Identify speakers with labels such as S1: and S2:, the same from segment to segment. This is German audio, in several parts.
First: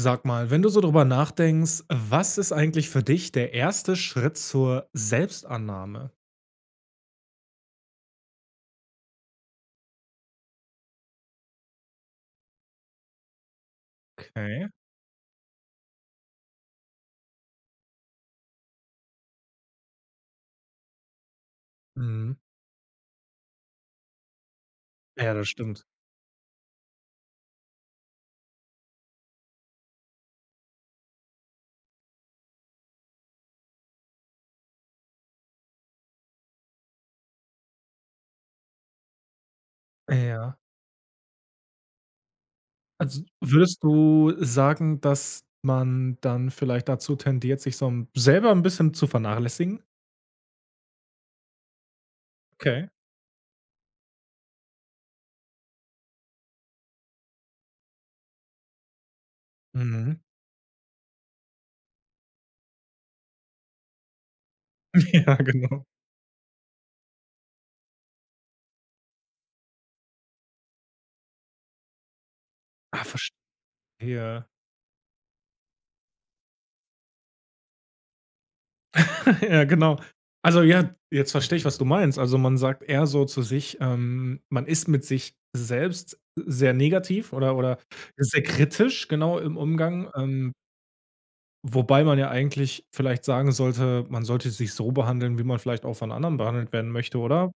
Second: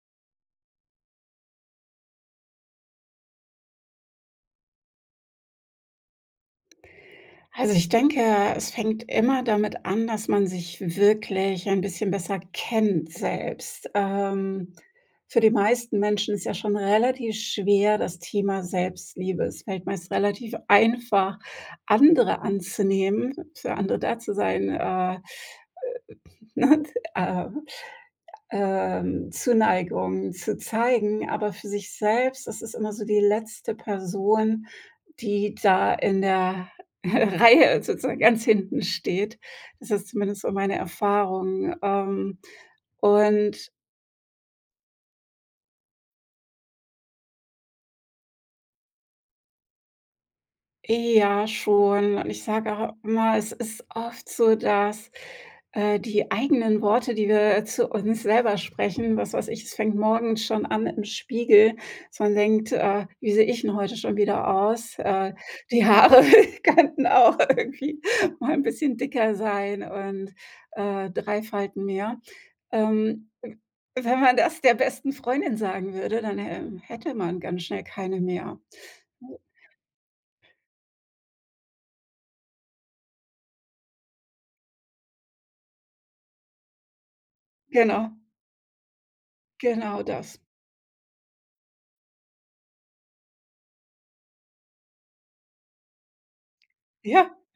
S1: Sag mal, wenn du so drüber nachdenkst, was ist eigentlich für dich der 1. Schritt zur Selbstannahme?
S2: Also, ich denke, es fängt immer damit an, dass man sich wirklich ein bisschen besser kennt selbst.
S1: Okay.
S2: Ähm, für die meisten Menschen ist ja schon relativ schwer, das Thema Selbstliebe. Es fällt meist relativ einfach
S1: Mhm.
S2: andere anzunehmen, für andere da zu sein, äh,
S1: Ja, das stimmt.
S2: ne, äh, ähm, Zuneigung zu zeigen, aber für sich selbst das ist immer so die letzte Person, die da in der Reihe sozusagen ganz hinten steht. Das ist
S1: Äh
S2: zumindest so
S1: ja.
S2: meine Erfahrung, ähm,
S1: Also,
S2: und
S1: würdest du sagen, dass man dann vielleicht dazu tendiert, sich so 'n selber 'n bisschen zu vernachlässigen?
S2: Ja, schon. Und ich sage
S1: Okay.
S2: auch immer, es ist oft so, dass, äh, die eigenen Worte, die wir, äh, zu uns selber sprechen, was weiß ich, es fängt
S1: Mhm.
S2: morgens schon an im Spiegel, dass man denkt: „Äh, wie sehe ich denn heute schon wieder aus?“
S1: Ja,
S2: Äh,
S1: genau.
S2: die Haare könnten auch irgendwie mal 'n bisschen dicker sein und, äh, 3 Falten mehr.
S1: Ah,
S2: Ähm, wenn man
S1: verstehe.
S2: das der besten Freundin sagen würde, dann, ähm, hätte man ganz schnell keine mehr.
S1: Ja genau. Also, ja, jetzt verstehe ich, was du meinst. Also man sagt eher so zu sich ähm, man ist mit sich selbst sehr negativ oder oder
S2: Genau.
S1: sehr kritisch genau im
S2: Genau
S1: Umgang,
S2: das.
S1: ähm wobei man ja eigentlich vielleicht sagen sollte, man sollte sich so behandeln, wie man vielleicht auch von anderen behandelt werden möchte,
S2: Ja,
S1: oder?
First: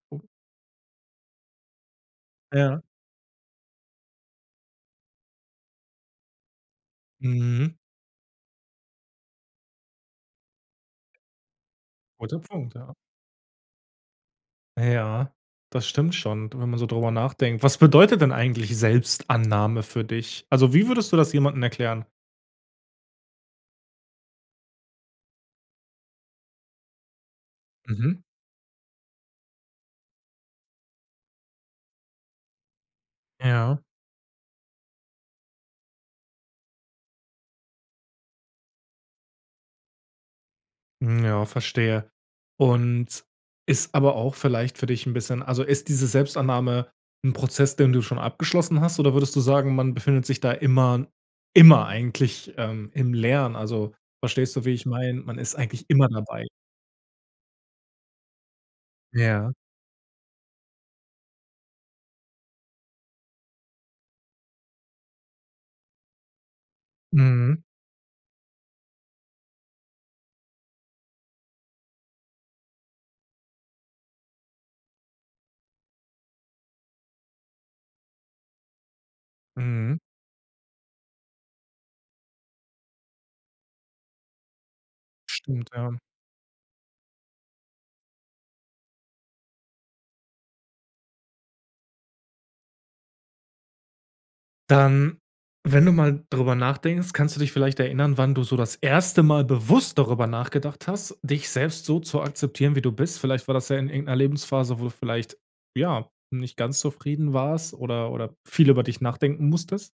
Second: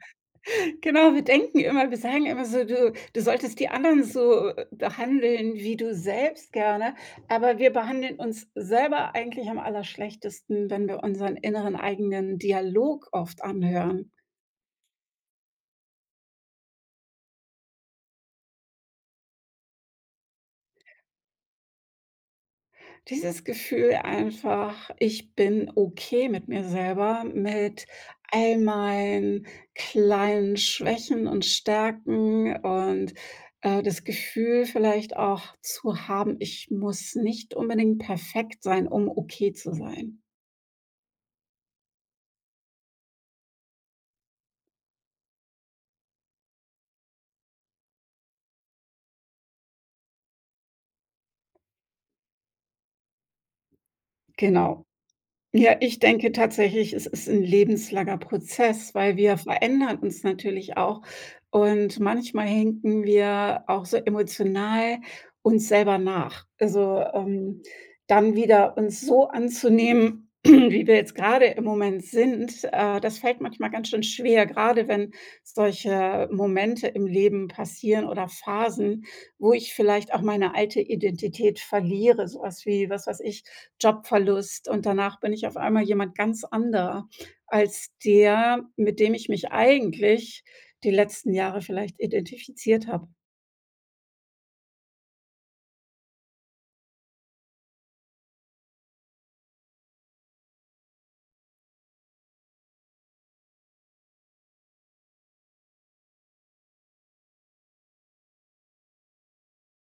S2: genau, wir denken immer, wir sagen immer so:
S1: Ja.
S2: „Du du solltest die anderen so, äh, behandeln wie du selbst gerne“ aber wir
S1: Mhm.
S2: behandeln uns selber eigentlich am allerschlechtesten, wenn wir unseren inneren
S1: Guter
S2: eigenen
S1: Punkt, ja.
S2: Dialog oft anhören.
S1: Ja, das stimmt schon, wenn man so drüber nachdenkt. Was bedeutet denn eigentlich Selbstannahme für dich? Also, wie würdest du das jemanden erklären?
S2: Dieses Gefühl einfach: „Ich bin okay mit mir selber, mit
S1: Mhm.
S2: all meinen kleinen Schwächen und Stärken“ und, äh,
S1: Ja.
S2: das Gefühl vielleicht auch zu haben: „Ich muss nicht unbedingt perfekt sein, um okay zu sein.“
S1: Mhm, ja, verstehe. Und, ist aber auch vielleicht für dich 'n bisschen also ist diese Selbstannahme 'n Prozess, den du schon abgeschlossen hast oder würdest du sagen, man befindet sich da immer immer eigentlich, ähm, im Lernen? Also verstehst du, wie
S2: Genau.
S1: ich meine? Man ist
S2: Ja,
S1: eigentlich
S2: ich
S1: immer
S2: denke
S1: dabei.
S2: tatsächlich, es ist 'n lebenslanger Prozess, weil wir
S1: Ja.
S2: verändern uns natürlich auch. Und, manchmal hinken wir auch so emotional uns selber nach. Also, ähm,
S1: Mhm.
S2: dann wieder uns so anzunehmen, wie wir jetzt grade im Moment sind, äh, das fällt manchmal ganz schön schwer, grade wenn solche Momente im Leben passieren oder Phasen, wo ich
S1: Mhm.
S2: vielleicht auch meine alte Identität verliere, so was, wie, was weiß ich, Jobverlust und danach bin ich auf
S1: Stimmt,
S2: einmal
S1: ja.
S2: jemand ganz anderer als der, mit dem ich mich eigentlich die letzten Jahre vielleicht identifiziert habe.
S1: Dann, wenn du mal drüber nachdenkst, kannst du dich vielleicht erinnern, wann du so das 1. Mal bewusst darüber nachgedacht hast, dich selbst so zu akzeptieren, wie du bist? Vielleicht war das ja in irgend 'ner Lebensphase, wo du vielleicht, ja, nicht ganz zufrieden warst oder oder viel über dich nachdenken musstest?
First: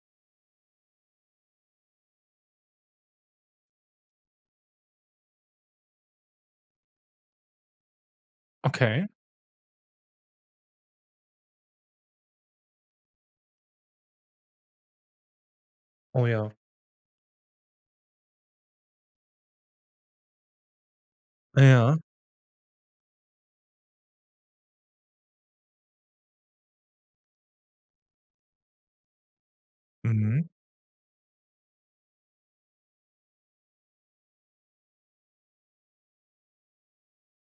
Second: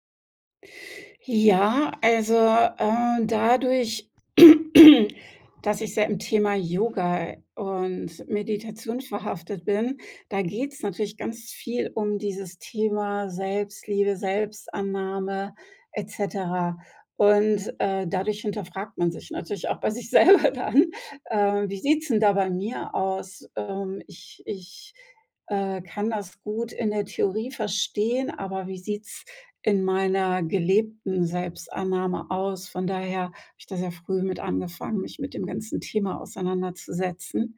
S2: Ja, also, äh, dadurch, dass ich sehr im Thema Yoga und Meditation
S1: Okay.
S2: verhaftet bin, da geht's natürlich ganz viel um dieses Thema Selbstliebe, Selbstannahme et
S1: Oh ja.
S2: cetera, und, äh, dadurch hinterfragt man sich natürlich auch bei sich selber dann: „Ähm, wie
S1: Ja.
S2: sieht's denn da bei mir aus? Ähm, ich ich, äh, kann das gut in der Theorie verstehen, aber wie sieht's in meiner
S1: Mhm.
S2: gelebten Selbstannahme aus?“ Von daher habe ich da sehr früh mit angefangen, mich mit dem ganzen Thema auseinanderzusetzen.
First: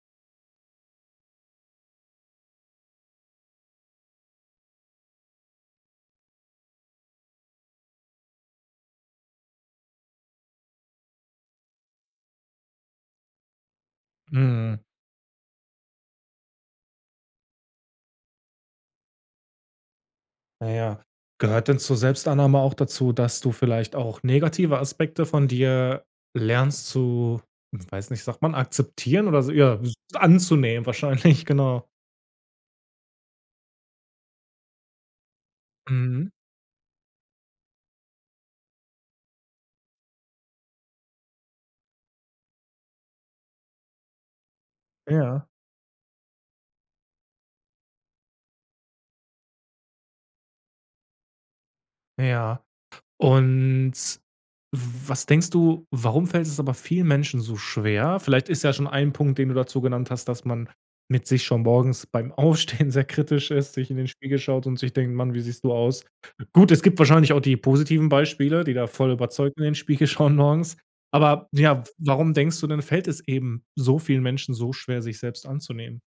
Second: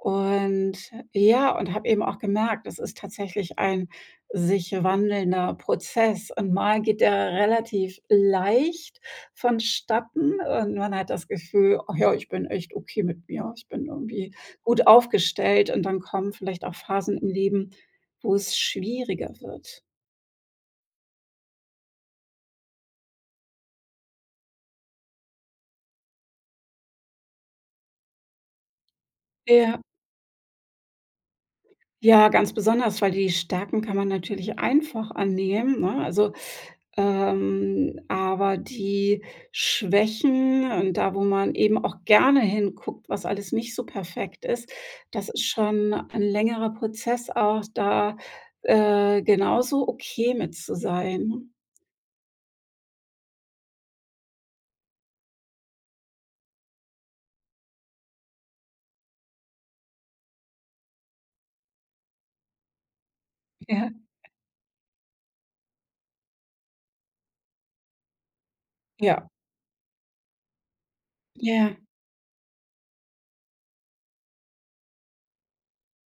S2: Und ja, und habe eben auch gemerkt, das ist tatsächlich ein sich wandelnder Prozess, und mal geht der relativ leicht vonstatten und man hat das Gefühl: „Ach ja, ich bin echt okay mit mir, ich bin irgendwie
S1: Mhm.
S2: gut aufgestellt.“ Und dann kommen vielleicht auch Phasen im Leben, wo es schwieriger wird.
S1: Na ja. Gehört denn zur Selbstannahme auch dazu, dass du vielleicht auch negative Aspekte von dir lernst zu, weiß nicht, sagt man akzeptieren oder so, ja,
S2: Ja.
S1: w anzunehmen wahrscheinlich? Genau.
S2: Ja, ganz besonders, weil die Stärken kann man natürlich einfach annehmen, ne?
S1: Mhm.
S2: Also, ähm, aber die Schwächen und da, wo man eben auch gerne hinguckt, was alles nicht so perfekt ist, das ist
S1: Ja.
S2: schon 'n längerer Prozess auch, da, äh, genauso okay mit zu sein.
S1: Ja. Und, w was denkst du, warum fällt es aber vielen Menschen so schwer? Vielleicht ist ja schon ein Punkt, den du dazu genannt hast, dass man mit sich schon morgens beim Aufstehen sehr kritisch ist, sich
S2: Ja.
S1: in den Spiegel schaut und sich denkt: „Mann, wie siehst du aus?“ Gut, es gibt wahrscheinlich auch die positiven Beispiele, die da voll
S2: Ja.
S1: überzeugt in den Spiegel schauen morgens, aber
S2: Ja.
S1: ja, warum denkst du denn, fällt es eben so vielen Menschen so schwer, sich selbst anzunehmen?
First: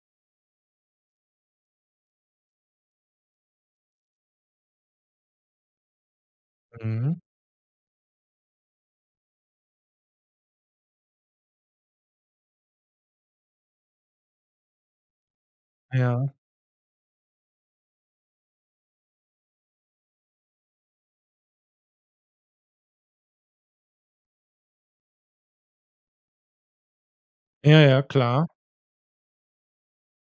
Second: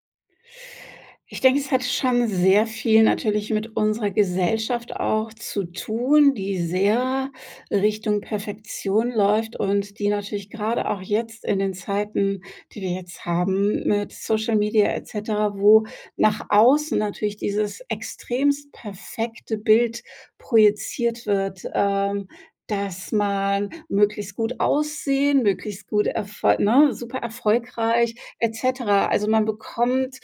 S2: Ich denke, es hat schon sehr viel natürlich mit unserer Gesellschaft auch zu tun, die
S1: Mhm.
S2: sehr Richtung Perfektion läuft und die natürlich grade auch jetzt in den Zeiten, die wir jetzt haben, mit Social Media et cetera, wo
S1: Ja.
S2: nach außen natürlich dieses extremst perfekte Bild projiziert wird, ähm, dass man möglichst gut aussehen, möglichst gut erfo ne, super
S1: Ja, ja,
S2: erfolgreich
S1: klar.
S2: et cetera. Also, man bekommt,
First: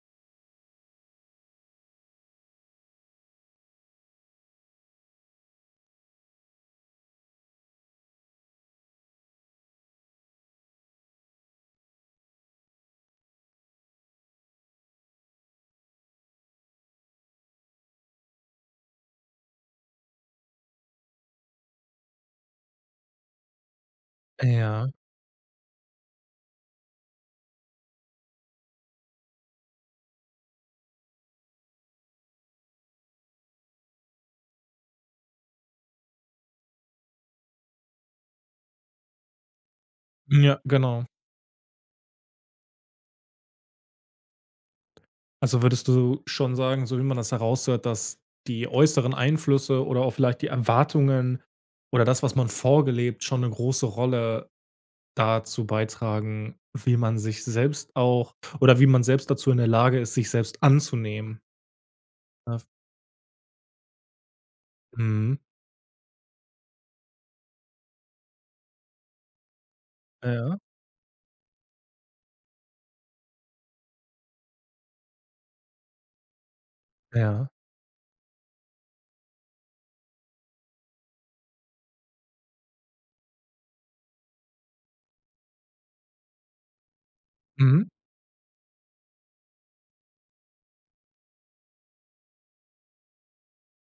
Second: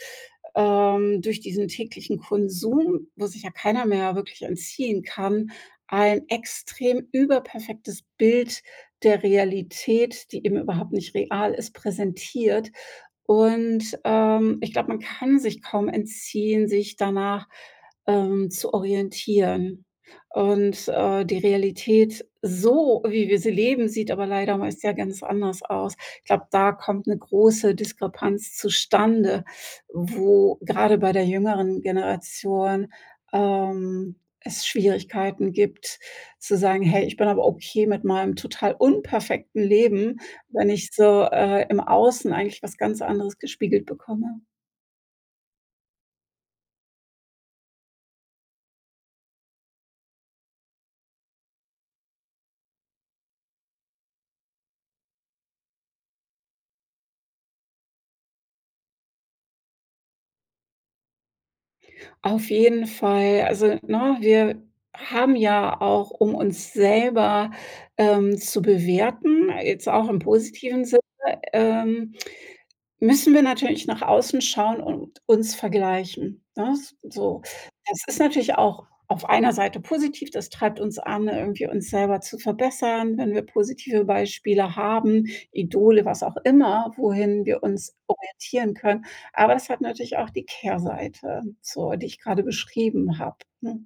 S2: ähm, durch diesen täglichen Konsum, wo sich ja keiner mehr wirklich entziehen kann, ein extrem überperfektes Bild der Realität, die eben überhaupt nicht real ist, präsentiert. Und, ähm, ich glaube, man kann sich kaum entziehen, sich danach, ähm, zu orientieren. Und, äh, die Realität, so wie wir sie leben, sieht aber leider meist ja
S1: Ja.
S2: ganz anders aus. Ich glaube, da kommt 'ne große Diskrepanz zustande, wo gerade bei der jüngeren Generation, ähm, es Schwierigkeiten gibt zu sagen: „Hey, ich bin aber okay mit meinem total unperfekten Leben,
S1: Ja,
S2: wenn ich
S1: genau.
S2: so, äh, im Außen eigentlich was ganz anderes gespiegelt bekomme.“
S1: Also, würdest du schon sagen, so wie man das heraushört, dass die äußeren Einflüsse oder auch vielleicht die Erwartungen oder das, was man vorgelebt schon 'ne große Rolle dazu beitragen, wie man sich selbst auch oder wie man selbst dazu in der Lage ist, sich selbst anzunehmen.
S2: Auf jeden Fall, also, ne, wir haben
S1: Mhm.
S2: ja auch, um uns selber, ähm, zu bewerten, jetzt auch im
S1: Ja.
S2: positiven Sinne, ähm müssen wir natürlich nach außen schauen und uns vergleichen, ne? S so.
S1: Ja.
S2: Es ist natürlich auch auf einer Seite positiv, das treibt uns an, irgendwie uns selber zu verbessern, wenn wir positive Beispiele haben, Idole, was auch immer, wohin wir
S1: Mhm.
S2: uns orientieren können. Aber es hat natürlich auch die Kehrseite, so, die ich grade beschrieben habe, ne?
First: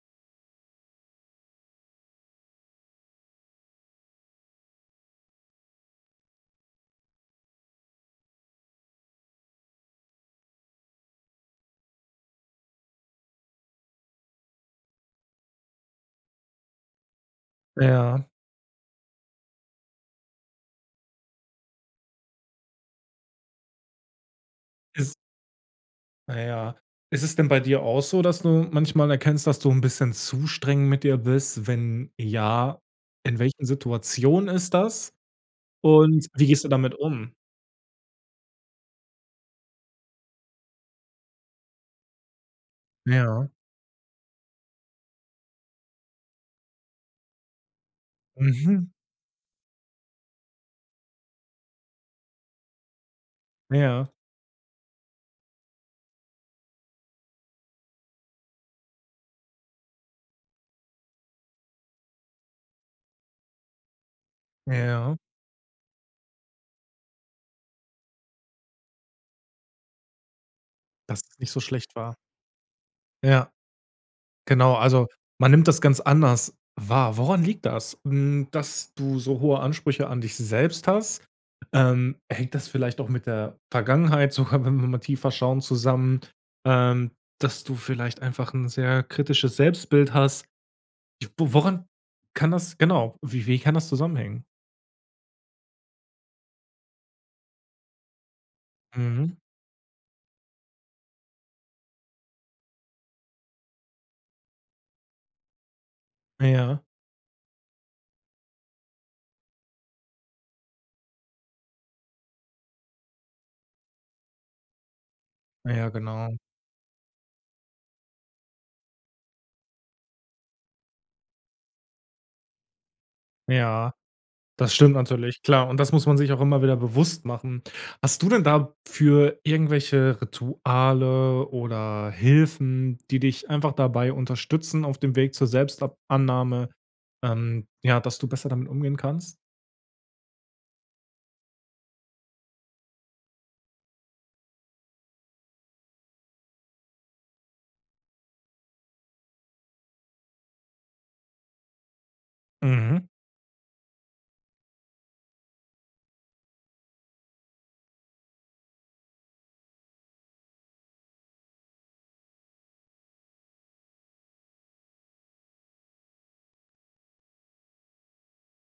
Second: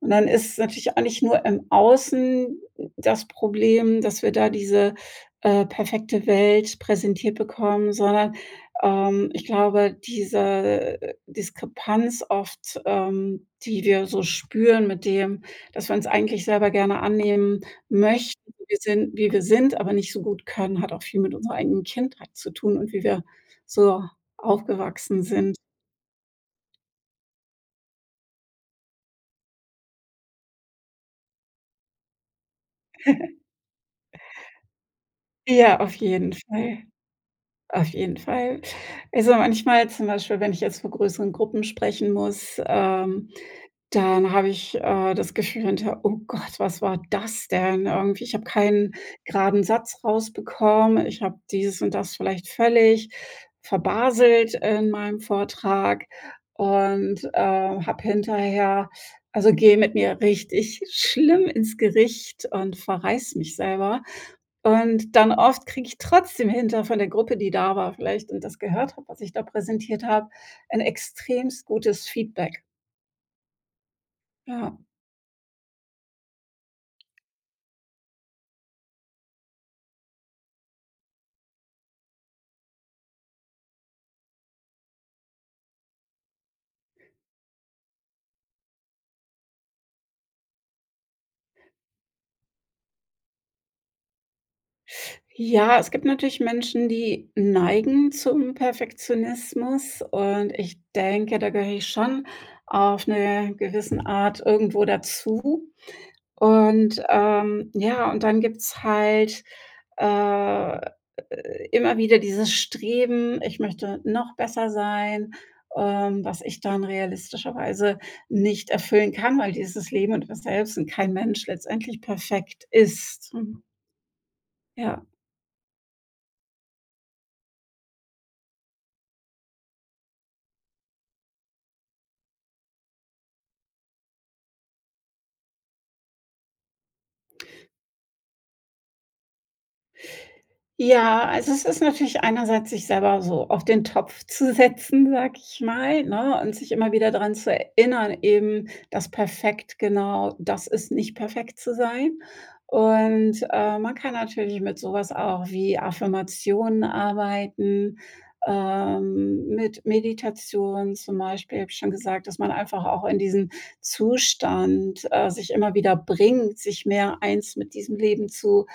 S2: Und dann ist natürlich auch nicht nur im Außen d das Problem, dass wir da diese, äh, perfekte Welt präsentiert bekommen, sondern, ähm, ich glaube, diese Diskrepanz oft, ähm, die wir so spüren mit dem, dass wir uns eigentlich selber gerne annehmen
S1: Ja.
S2: möchten wir sind wie wir sind, aber nicht so gut können, hat auch viel mit unserer eigenen Kindheit zu tun und wie wir so
S1: Ist
S2: aufgewachsen sind.
S1: Na ja. Ist es denn bei dir auch so, dass du manchmal erkennst, dass du 'n bisschen zu streng mit dir bist? Wenn ja, In welchen Situationen ist das?
S2: Ja, auf
S1: Und
S2: jeden
S1: wie gehst du
S2: Fall.
S1: damit um?
S2: Auf jeden Fall. Also, manchmal zum Beispiel, wenn ich jetzt vor größeren Gruppen sprechen muss, ähm,
S1: Ja.
S2: dann habe ich, äh, das Gefühl hinterher: „Oh Gott, was war das denn?“ Irgendwie ich hab
S1: Mhm.
S2: keinen graden Satz rausbekommen. Ich habe dieses und das vielleicht völlig
S1: Ja.
S2: verbaselt in meinem Vortrag, und, äh, habe hinterher also, gehe mit mir richtig schlimm ins Gericht und verreiß mich selber. Und,
S1: Ja.
S2: dann oft kriege ich trotzdem hinter von der Gruppe, die da war vielleicht und das gehört habe, was ich da präsentiert habe, ein
S1: Dass es nicht so
S2: extrem
S1: schlecht
S2: gutes
S1: war?
S2: Feedback.
S1: Ja. Genau.
S2: Ja.
S1: Also, man nimmt das ganz anders wahr. Woran liegt das? Hm, dass du so hohe Ansprüche an dich selbst hast? Ähm, hängt das vielleicht doch mit der Vergangenheit sogar, wenn wir mal tiefer schauen, zusammen, ähm, dass du vielleicht einfach 'n sehr kritisches Selbstbild hast. Wo woran kann das genau, wie wie kann das zusammenhängen?
S2: Ja, es gibt natürlich Menschen, die neigen zum
S1: Mhm.
S2: Perfektionismus, und ich denke, da gehöre ich schon auf 'ne gewissen Art irgendwo dazu.
S1: Ja.
S2: Und, ähm ja, und dann gibt's halt, äh, immer wieder dieses Streben: „Ich möchte noch besser sein.“
S1: Ja,
S2: Ähm,
S1: genau.
S2: was ich dann realistischerweise nicht erfüllen kann, weil dieses Leben und man selbst und kein Mensch letztendlich perfekt ist, mhm.
S1: Ja, das stimmt
S2: Ja.
S1: natürlich. Klar, und das muss man sich auch immer wieder bewusst machen. Hast du denn dafür irgendwelche Rituale oder Hilfen, die dich einfach dabei unterstützen, auf dem Weg zur Selbstab Annahme, ähm, ja, dass du besser damit umgehen kannst?
S2: Ja, also es ist natürlich einerseits, sich selber so auf den Topf zu setzen, sage ich mal, ne, und sich immer wieder daran zu erinnern eben, dass perfekt genau das ist: Nicht perfekt zu sein.
S1: Mhm.
S2: Und, äh, man kann natürlich mit sowas auch wie Affirmationen arbeiten, ähm, mit Meditation, zum Beispiel, habe ich schon gesagt, dass man einfach auch in diesen Zustand, äh, sich immer wieder bringt, sich mehr eins mit diesem Leben zu,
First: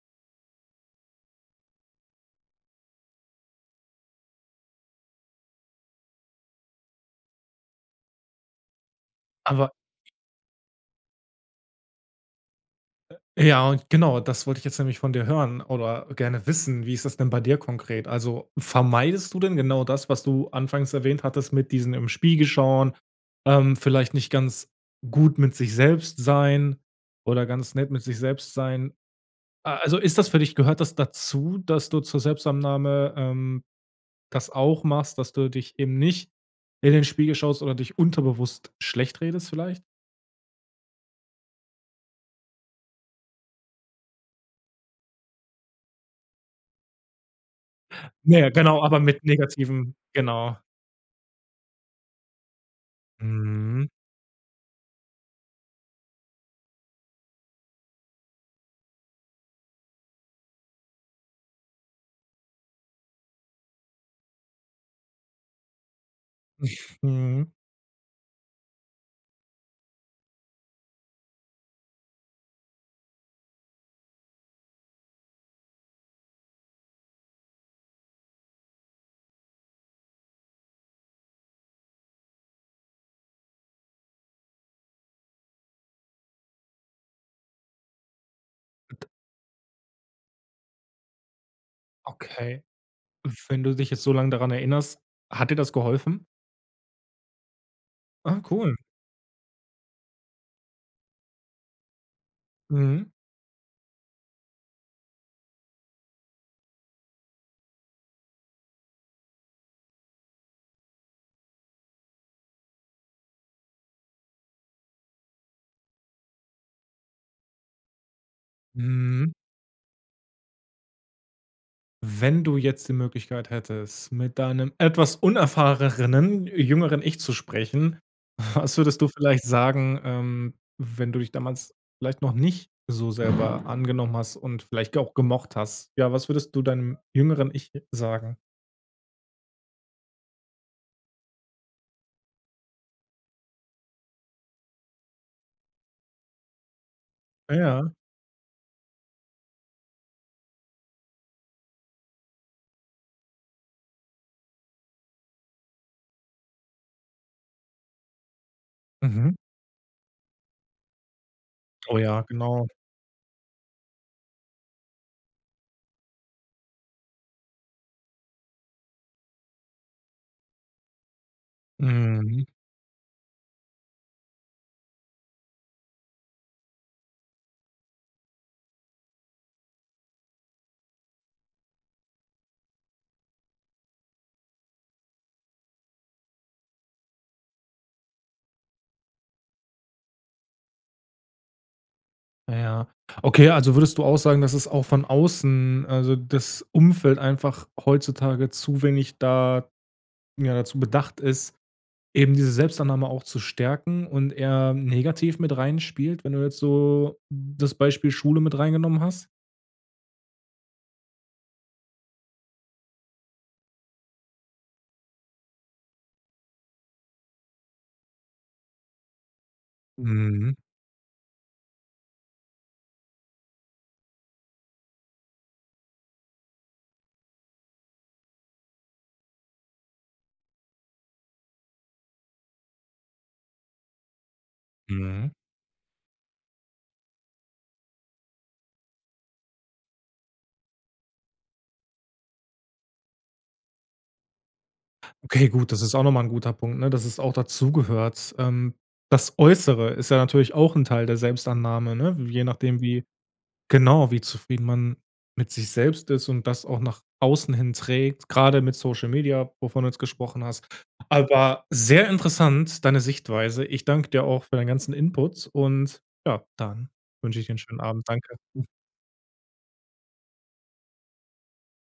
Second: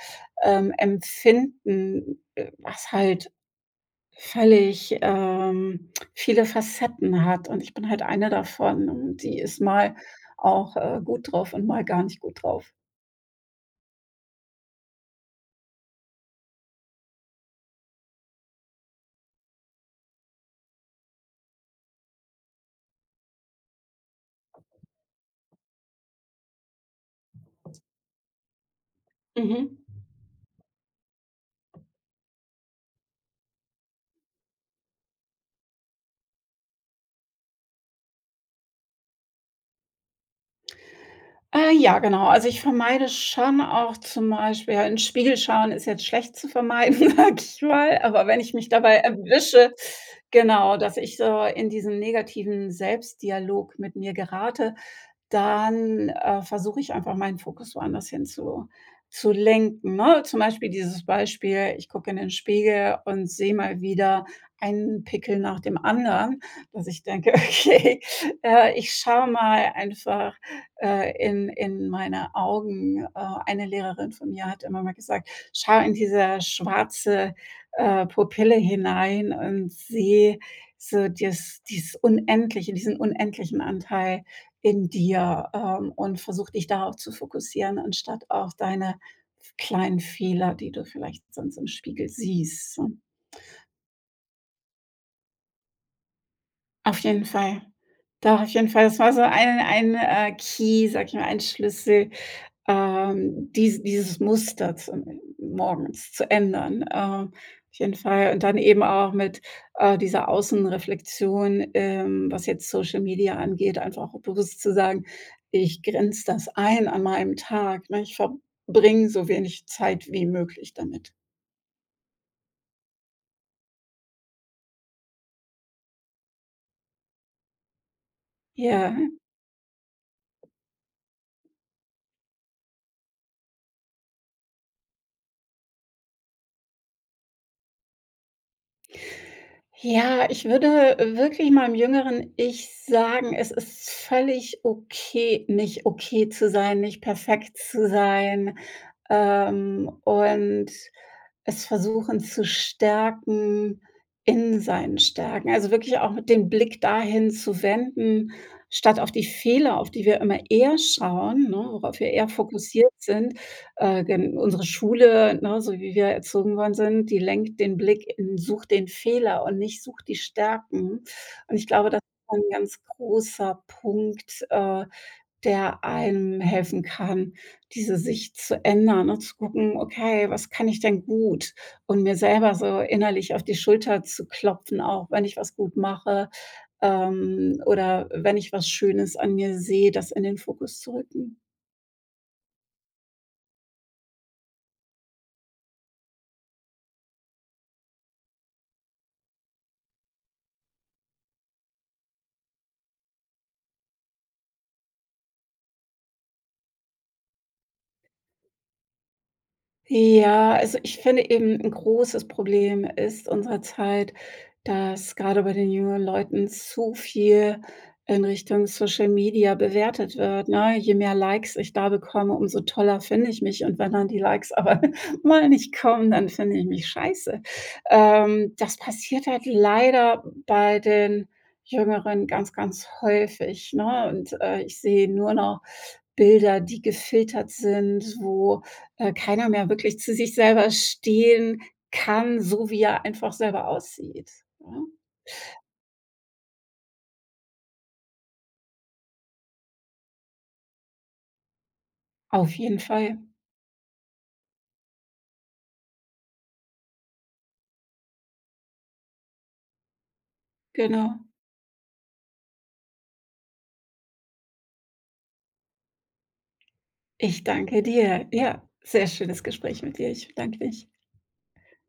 S2: ähm, empfinden, was halt völlig, ähm, viele Facetten hat. Und ich bin halt eine davon, und die ist
S1: Aber
S2: mal auch, äh, gut drauf und mal gar nicht gut drauf.
S1: Ja, genau, das wollt ich jetzt nämlich von dir hören oder gerne wissen. Wie ist das denn bei dir konkret? Also, vermeidest du denn genau das, was du anfangs erwähnt hattest mit diesen im Spiegel schauen, ähm, vielleicht nicht ganz gut mit sich selbst sein oder ganz nett mit sich selbst sein. Äh,
S2: Mhm.
S1: also ist das für dich gehört das dazu, dass du zur Selbstannahme, ähm, das auch machst, dass du dich eben nicht in den Spiegel schaust oder dich unterbewusst schlecht redest vielleicht?
S2: Äh, ja, genau. Also ich vermeide schon auch zum Beispiel in Spiegel schauen ist jetzt schlecht zu vermeiden, sage ich mal, aber
S1: Ja,
S2: wenn
S1: ja,
S2: ich mich
S1: genau,
S2: dabei
S1: aber mit
S2: erwische,
S1: negativen genau.
S2: genau, dass ich so in diesen negativen Selbstdialog
S1: Mhm.
S2: mit mir gerate, dann, äh, versuche ich einfach meinen Fokus woanders hinzu zu zu lenken, ne? Zum Beispiel dieses Beispiel, ich gucke in den Spiegel und sehe mal wieder einen Pickel nach dem anderen, dass ich denke:
S1: Mhm.
S2: „Okay, äh, ich schau mal einfach, äh, in in meine Augen.“ Äh, eine Lehrerin von mir hat immer mal gesagt: „Schau in dieser schwarze, äh, Pupille hinein, und seh so dieses dieses unendliche, diesen unendlichen Anteil in dir, ähm, und versuch dich darauf zu fokussieren anstatt auf deine kleinen Fehler, die du vielleicht sonst im Spiegel
S1: Okay,
S2: siehst“, so.
S1: und wenn du dich jetzt so lang daran erinnerst: Hat dir das geholfen?
S2: Auf jeden Fall.
S1: Ah,
S2: Doch, auf jeden
S1: cool.
S2: Fall, das war so einen ein, äh, Key- sag ich mal- ein Schlüssel,
S1: Mhm.
S2: ähm, dies dieses Muster zu morgens zu ändern. Ähm, auf jeden Fall und dann eben auch mit, äh, dieser Außenreflexion, ähm, was jetzt Social-Media angeht, einfach bewusst zu sagen: „Ich grenze das ein an meinem Tag, ne? Ich verbringe so
S1: Mhm.
S2: wenig Zeit wie möglich damit.“
S1: Wenn du jetzt die Möglichkeit hättest, mit deinem etwas unerfahreneren jüngeren Ich zu sprechen, was
S2: Ja.
S1: würdest du vielleicht sagen, ähm, wenn du dich damals vielleicht noch nicht so selber angenommen hast und vielleicht auch gemocht hast? Ja, was würdest du deinem jüngeren Ich j sagen?
S2: Ja, ich würde wirklich meinem jüngeren Ich sagen: „Es ist völlig okay, nicht okay zu sein, nicht
S1: Ah
S2: perfekt zu
S1: ja.
S2: sein“, ähm, und es versuchen zu stärken in seinen Stärken. Also wirklich auch mit dem Blick dahin zu wenden statt auf die
S1: Mhm.
S2: Fehler, auf die wir immer eher schauen, ne,
S1: Oh
S2: worauf wir
S1: ja,
S2: eher
S1: genau.
S2: fokussiert sind, äh, gen unsere Schule, ne, so wie wir erzogen worden sind, die lenkt den Blick in sucht den Fehler und nicht sucht die Stärken. Und ich glaube, das ist so
S1: Mhm.
S2: 'n ganz großer Punkt, äh, der einem helfen kann, diese Sicht zu ändern und zu gucken: „Okay, was kann ich denn gut?“ und mir selber so innerlich auf die Schulter zu klopfen auch, wenn ich was gut mache, ähm, oder wenn ich was Schönes an mir sehe, das in den Fokus zu rücken.
S1: Na ja. Okay, also würdest du auch sagen, dass es auch von außen, also das Umfeld einfach heutzutage zu wenig da ja, dazu bedacht ist, eben diese Selbstannahme auch zu stärken und eher negativ mit reinspielt, wenn du jetzt so das Beispiel Schule mit reingenommen hast?
S2: Ja, also ich finde eben 'n großes Problem ist unserer Zeit, dass grade bei den jüngeren Leuten zu viel in Richtung Social Media bewertet wird,
S1: Mhm.
S2: ne? Je mehr Likes ich da bekomme, umso toller finde ich mich und wenn dann die Likes aber mal nicht kommen, dann finde ich mich scheiße. Ähm, das passiert halt leider bei den Jüngeren ganz, ganz häufig, ne? Und, äh, ich sehe
S1: Mhm.
S2: nur noch Bilder, die gefiltert sind, wo, äh, keiner mehr wirklich zu sich selber stehen kann, so wie er einfach selber aussieht, ne?
S1: Okay gut, das ist auch noch mal 'n guter Punkt, ne? Dass es auch dazugehört. Ähm, das Äußere ist ja natürlich auch 'n Teil der Selbstannahme, ne? Je
S2: Auf jeden
S1: nachdem, wie
S2: Fall.
S1: genau, wie zufrieden man mit sich selbst ist und das auch nach außen hin trägt, grade mit Social Media, wovon du jetzt gesprochen hast.
S2: Genau.
S1: Aber sehr interessant deine Sichtweise. Ich dank dir auch für deinen ganzen Input und, ja, dann wünsche
S2: Ich
S1: ich dir 'n schönen
S2: danke
S1: Abend.
S2: dir. Ja,
S1: Danke.
S2: sehr schönes Gespräch mit dir. Ich bedanke mich.